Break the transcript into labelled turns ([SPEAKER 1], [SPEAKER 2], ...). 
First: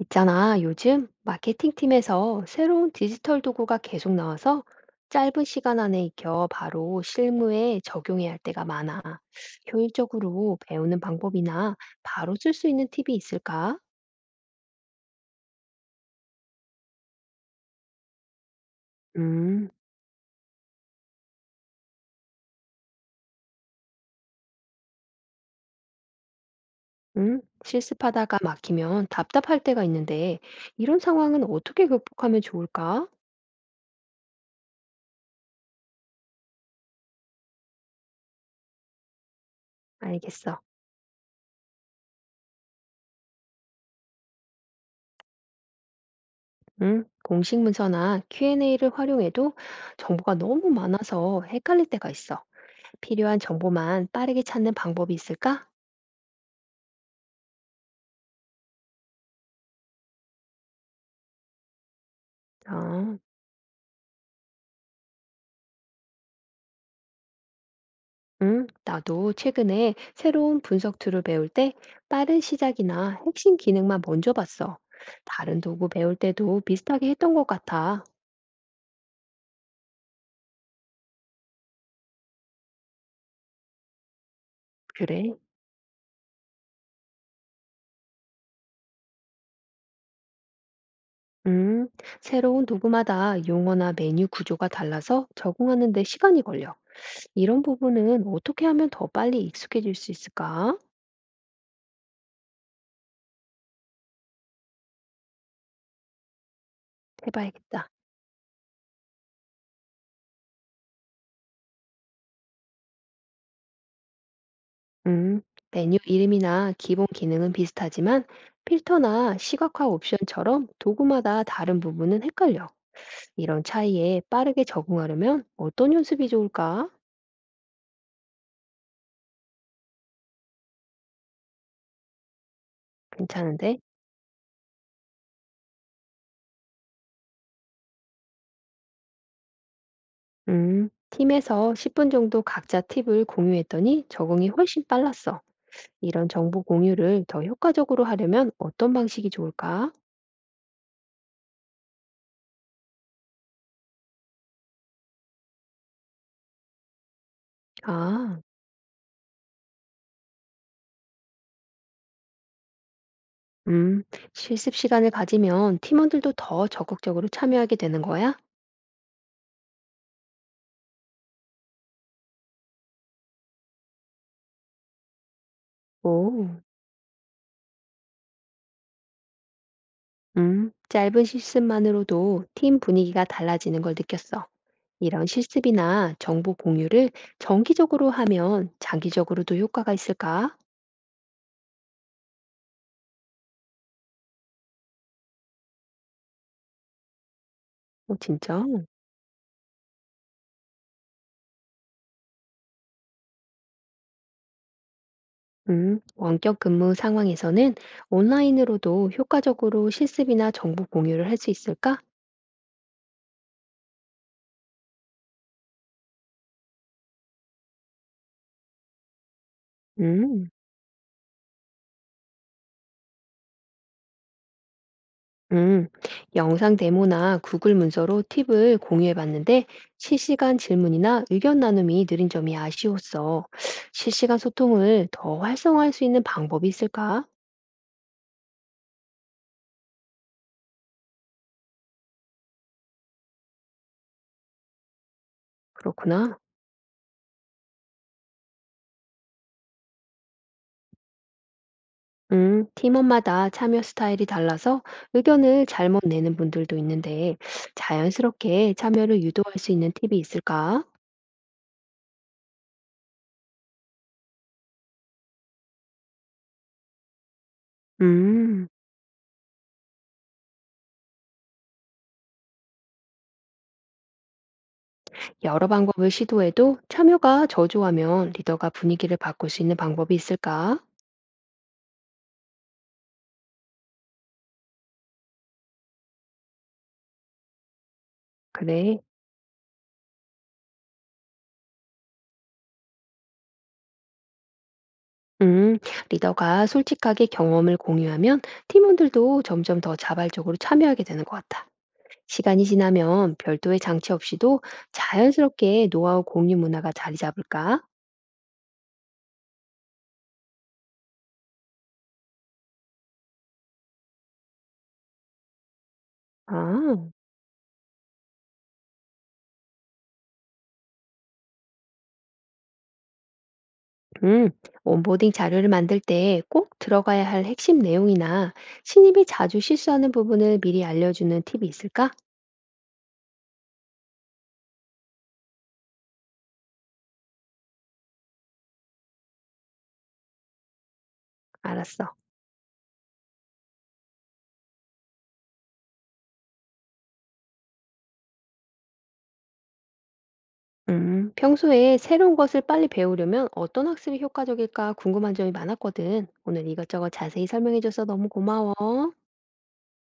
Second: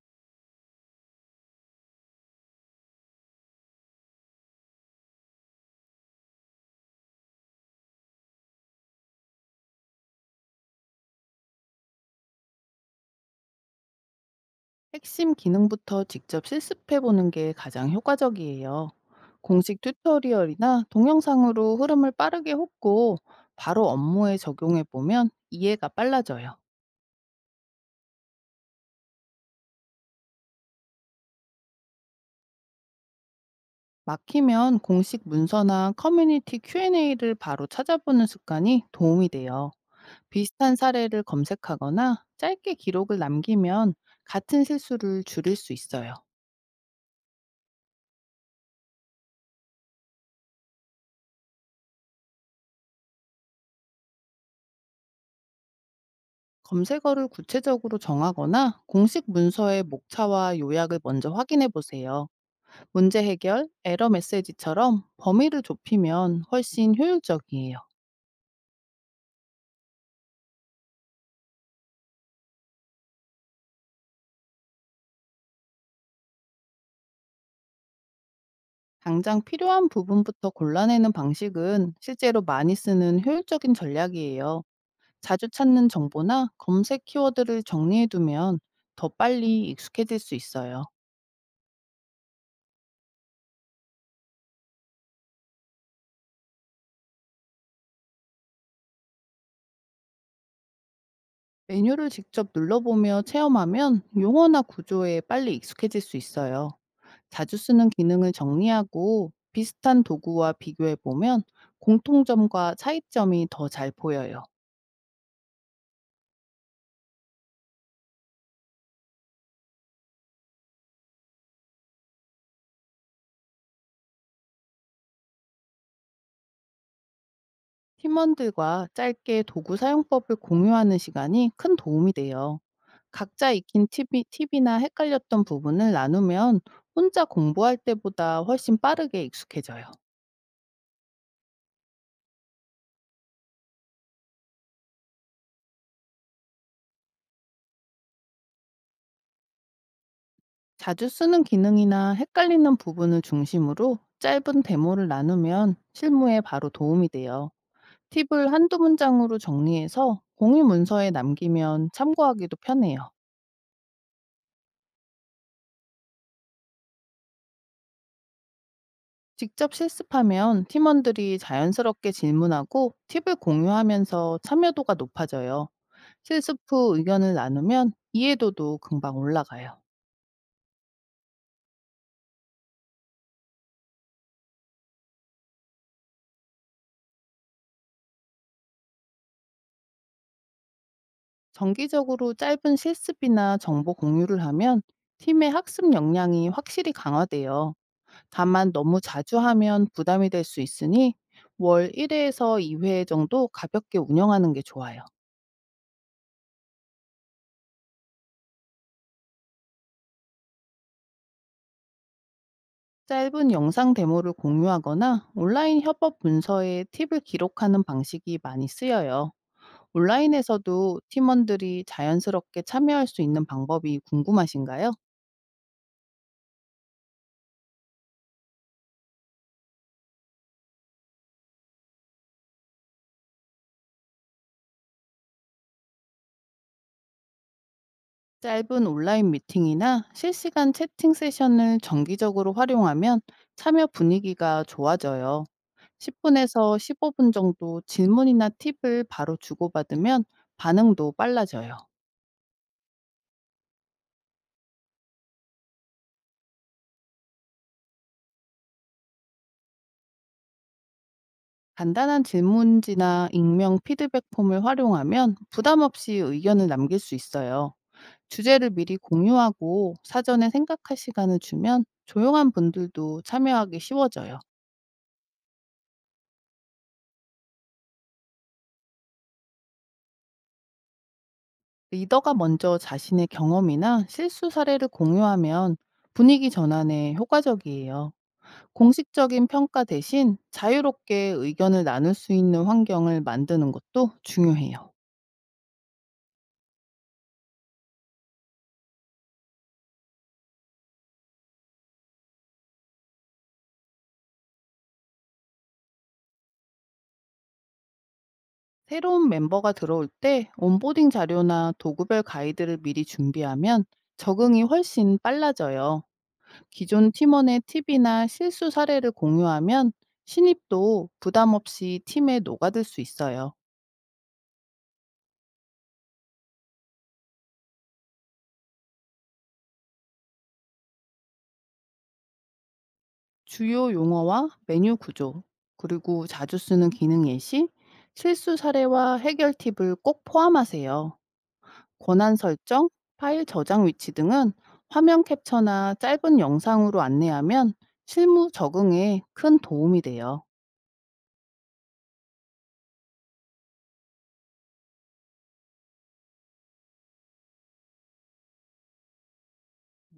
[SPEAKER 1] 있잖아, 요즘 마케팅팀에서 새로운 디지털 도구가 계속 나와서 짧은 시간 안에 익혀 바로 실무에 적용해야 할 때가 많아. 효율적으로 배우는 방법이나 바로 쓸 수 있는 팁이 있을까?
[SPEAKER 2] 핵심 기능부터 직접 실습해 보는 게 가장 효과적이에요.
[SPEAKER 1] 음,
[SPEAKER 2] 공식 튜토리얼이나 동영상으로 흐름을 빠르게 훑고 바로 업무에 적용해 보면 이해가 빨라져요.
[SPEAKER 1] 실습하다가 막히면 답답할 때가 있는데 이런 상황은 어떻게 극복하면 좋을까?
[SPEAKER 2] 막히면 공식 문서나 커뮤니티 Q&A를 바로 찾아보는 습관이 도움이 돼요.
[SPEAKER 1] 알겠어.
[SPEAKER 2] 비슷한 사례를 검색하거나 짧게 기록을 남기면 같은 실수를 줄일 수 있어요.
[SPEAKER 1] 공식 문서나 Q&A를 활용해도 정보가 너무 많아서 헷갈릴 때가 있어. 필요한 정보만 빠르게 찾는 방법이 있을까?
[SPEAKER 2] 검색어를 구체적으로 정하거나 공식 문서의 목차와 요약을 먼저 확인해 보세요.
[SPEAKER 1] 어,
[SPEAKER 2] 문제 해결, 에러 메시지처럼 범위를 좁히면 훨씬 효율적이에요.
[SPEAKER 1] 응, 나도 최근에 새로운 분석 툴을 배울 때 빠른 시작이나 핵심 기능만 먼저 봤어. 다른 도구 배울 때도 비슷하게 했던 것 같아.
[SPEAKER 2] 당장 필요한 부분부터 골라내는 방식은 실제로 많이 쓰는 효율적인 전략이에요.
[SPEAKER 1] 그래?
[SPEAKER 2] 자주 찾는 정보나 검색 키워드를 정리해두면 더 빨리 익숙해질 수 있어요.
[SPEAKER 1] 음, 새로운 도구마다 용어나 메뉴 구조가 달라서 적응하는 데 시간이 걸려. 이런 부분은 어떻게 하면 더 빨리 익숙해질 수 있을까?
[SPEAKER 2] 메뉴를 직접 눌러보며 체험하면 용어나 구조에 빨리 익숙해질 수 있어요. 자주 쓰는
[SPEAKER 1] 해봐야겠다.
[SPEAKER 2] 기능을 정리하고 비슷한 도구와 비교해보면 공통점과 차이점이 더 잘 보여요.
[SPEAKER 1] 음, 메뉴 이름이나 기본 기능은 비슷하지만 필터나 시각화 옵션처럼 도구마다 다른 부분은 헷갈려. 이런 차이에 빠르게 적응하려면 어떤 연습이 좋을까?
[SPEAKER 2] 팀원들과 짧게 도구 사용법을 공유하는 시간이 큰 도움이 돼요. 각자
[SPEAKER 1] 괜찮은데?
[SPEAKER 2] 익힌 팁이나 헷갈렸던 부분을 나누면 혼자 공부할 때보다 훨씬 빠르게 익숙해져요.
[SPEAKER 1] 팀에서 10분 정도 각자 팁을 공유했더니 적응이 훨씬 빨랐어. 이런 정보 공유를 더 효과적으로 하려면 어떤 방식이 좋을까?
[SPEAKER 2] 자주 쓰는 기능이나 헷갈리는 부분을 중심으로 짧은 데모를 나누면 실무에 바로 도움이 돼요.
[SPEAKER 1] 아,
[SPEAKER 2] 팁을 한두 문장으로 정리해서 공유 문서에 남기면 참고하기도 편해요.
[SPEAKER 1] 음, 실습 시간을 가지면 팀원들도 더 적극적으로 참여하게 되는 거야?
[SPEAKER 2] 직접 실습하면 팀원들이 자연스럽게 질문하고 팁을 공유하면서 참여도가 높아져요.
[SPEAKER 1] 오.
[SPEAKER 2] 실습 후 의견을 나누면 이해도도 금방 올라가요.
[SPEAKER 1] 짧은 실습만으로도 팀 분위기가 달라지는 걸 느꼈어. 이런 실습이나 정보 공유를 정기적으로 하면 장기적으로도 효과가 있을까?
[SPEAKER 2] 정기적으로 짧은 실습이나 정보 공유를 하면 팀의 학습 역량이 확실히 강화돼요.
[SPEAKER 1] 어, 진짜?
[SPEAKER 2] 다만 너무 자주 하면 부담이 될 수 있으니 월 1회에서 2회 정도 가볍게 운영하는 게 좋아요.
[SPEAKER 1] 원격 근무 상황에서는 온라인으로도 효과적으로 실습이나 정보 공유를 할 수 있을까?
[SPEAKER 2] 짧은 영상 데모를 공유하거나 온라인 협업 문서에 팁을 기록하는 방식이 많이 쓰여요.
[SPEAKER 1] 음.
[SPEAKER 2] 온라인에서도 팀원들이 자연스럽게 참여할 수 있는 방법이 궁금하신가요?
[SPEAKER 1] 음. 영상 데모나 구글 문서로 팁을 공유해 봤는데 실시간 질문이나 의견 나눔이 느린 점이 아쉬웠어. 실시간 소통을 더 활성화할 수 있는 방법이 있을까?
[SPEAKER 2] 짧은 온라인 미팅이나 실시간 채팅 세션을 정기적으로 활용하면 참여 분위기가 좋아져요.
[SPEAKER 1] 그렇구나.
[SPEAKER 2] 10분에서 15분 정도 질문이나 팁을 바로 주고받으면 반응도 빨라져요.
[SPEAKER 1] 팀원마다 참여 스타일이 달라서 의견을 잘못 내는 분들도 있는데 자연스럽게 참여를 유도할 수 있는 팁이 있을까?
[SPEAKER 2] 간단한 질문지나 익명 피드백 폼을 활용하면 부담 없이 의견을 남길 수 있어요.
[SPEAKER 1] 음,
[SPEAKER 2] 주제를 미리 공유하고 사전에 생각할 시간을 주면 조용한 분들도 참여하기 쉬워져요.
[SPEAKER 1] 여러 방법을 시도해도 참여가 저조하면 리더가 분위기를 바꿀 수 있는 방법이 있을까?
[SPEAKER 2] 리더가 먼저 자신의 경험이나 실수 사례를 공유하면 분위기 전환에 효과적이에요.
[SPEAKER 1] 그래.
[SPEAKER 2] 공식적인 평가 대신 자유롭게 의견을 나눌 수 있는 환경을 만드는 것도 중요해요.
[SPEAKER 1] 음, 리더가 솔직하게 경험을 공유하면 팀원들도 점점 더 자발적으로 참여하게 되는 것 같아. 시간이 지나면 별도의 장치 없이도 자연스럽게 노하우 공유 문화가 자리 잡을까?
[SPEAKER 2] 새로운 멤버가 들어올 때 온보딩 자료나 도구별 가이드를 미리 준비하면 적응이 훨씬 빨라져요.
[SPEAKER 1] 아,
[SPEAKER 2] 기존 팀원의 팁이나 실수 사례를 공유하면 신입도 부담 없이 팀에 녹아들 수 있어요.
[SPEAKER 1] 음, 온보딩 자료를 만들 때 꼭 들어가야 할 핵심 내용이나 신입이 자주 실수하는 부분을 미리 알려주는 팁이 있을까?
[SPEAKER 2] 주요 용어와 메뉴 구조, 그리고 자주 쓰는 기능 예시, 실수 사례와 해결 팁을 꼭 포함하세요.
[SPEAKER 1] 알았어.
[SPEAKER 2] 권한 설정, 파일 저장 위치 등은 화면 캡처나 짧은 영상으로 안내하면 실무 적응에 큰 도움이 돼요.
[SPEAKER 1] 평소에 새로운 것을 빨리 배우려면 어떤 학습이 효과적일까 궁금한 점이 많았거든. 오늘 이것저것 자세히 설명해줘서 너무 고마워.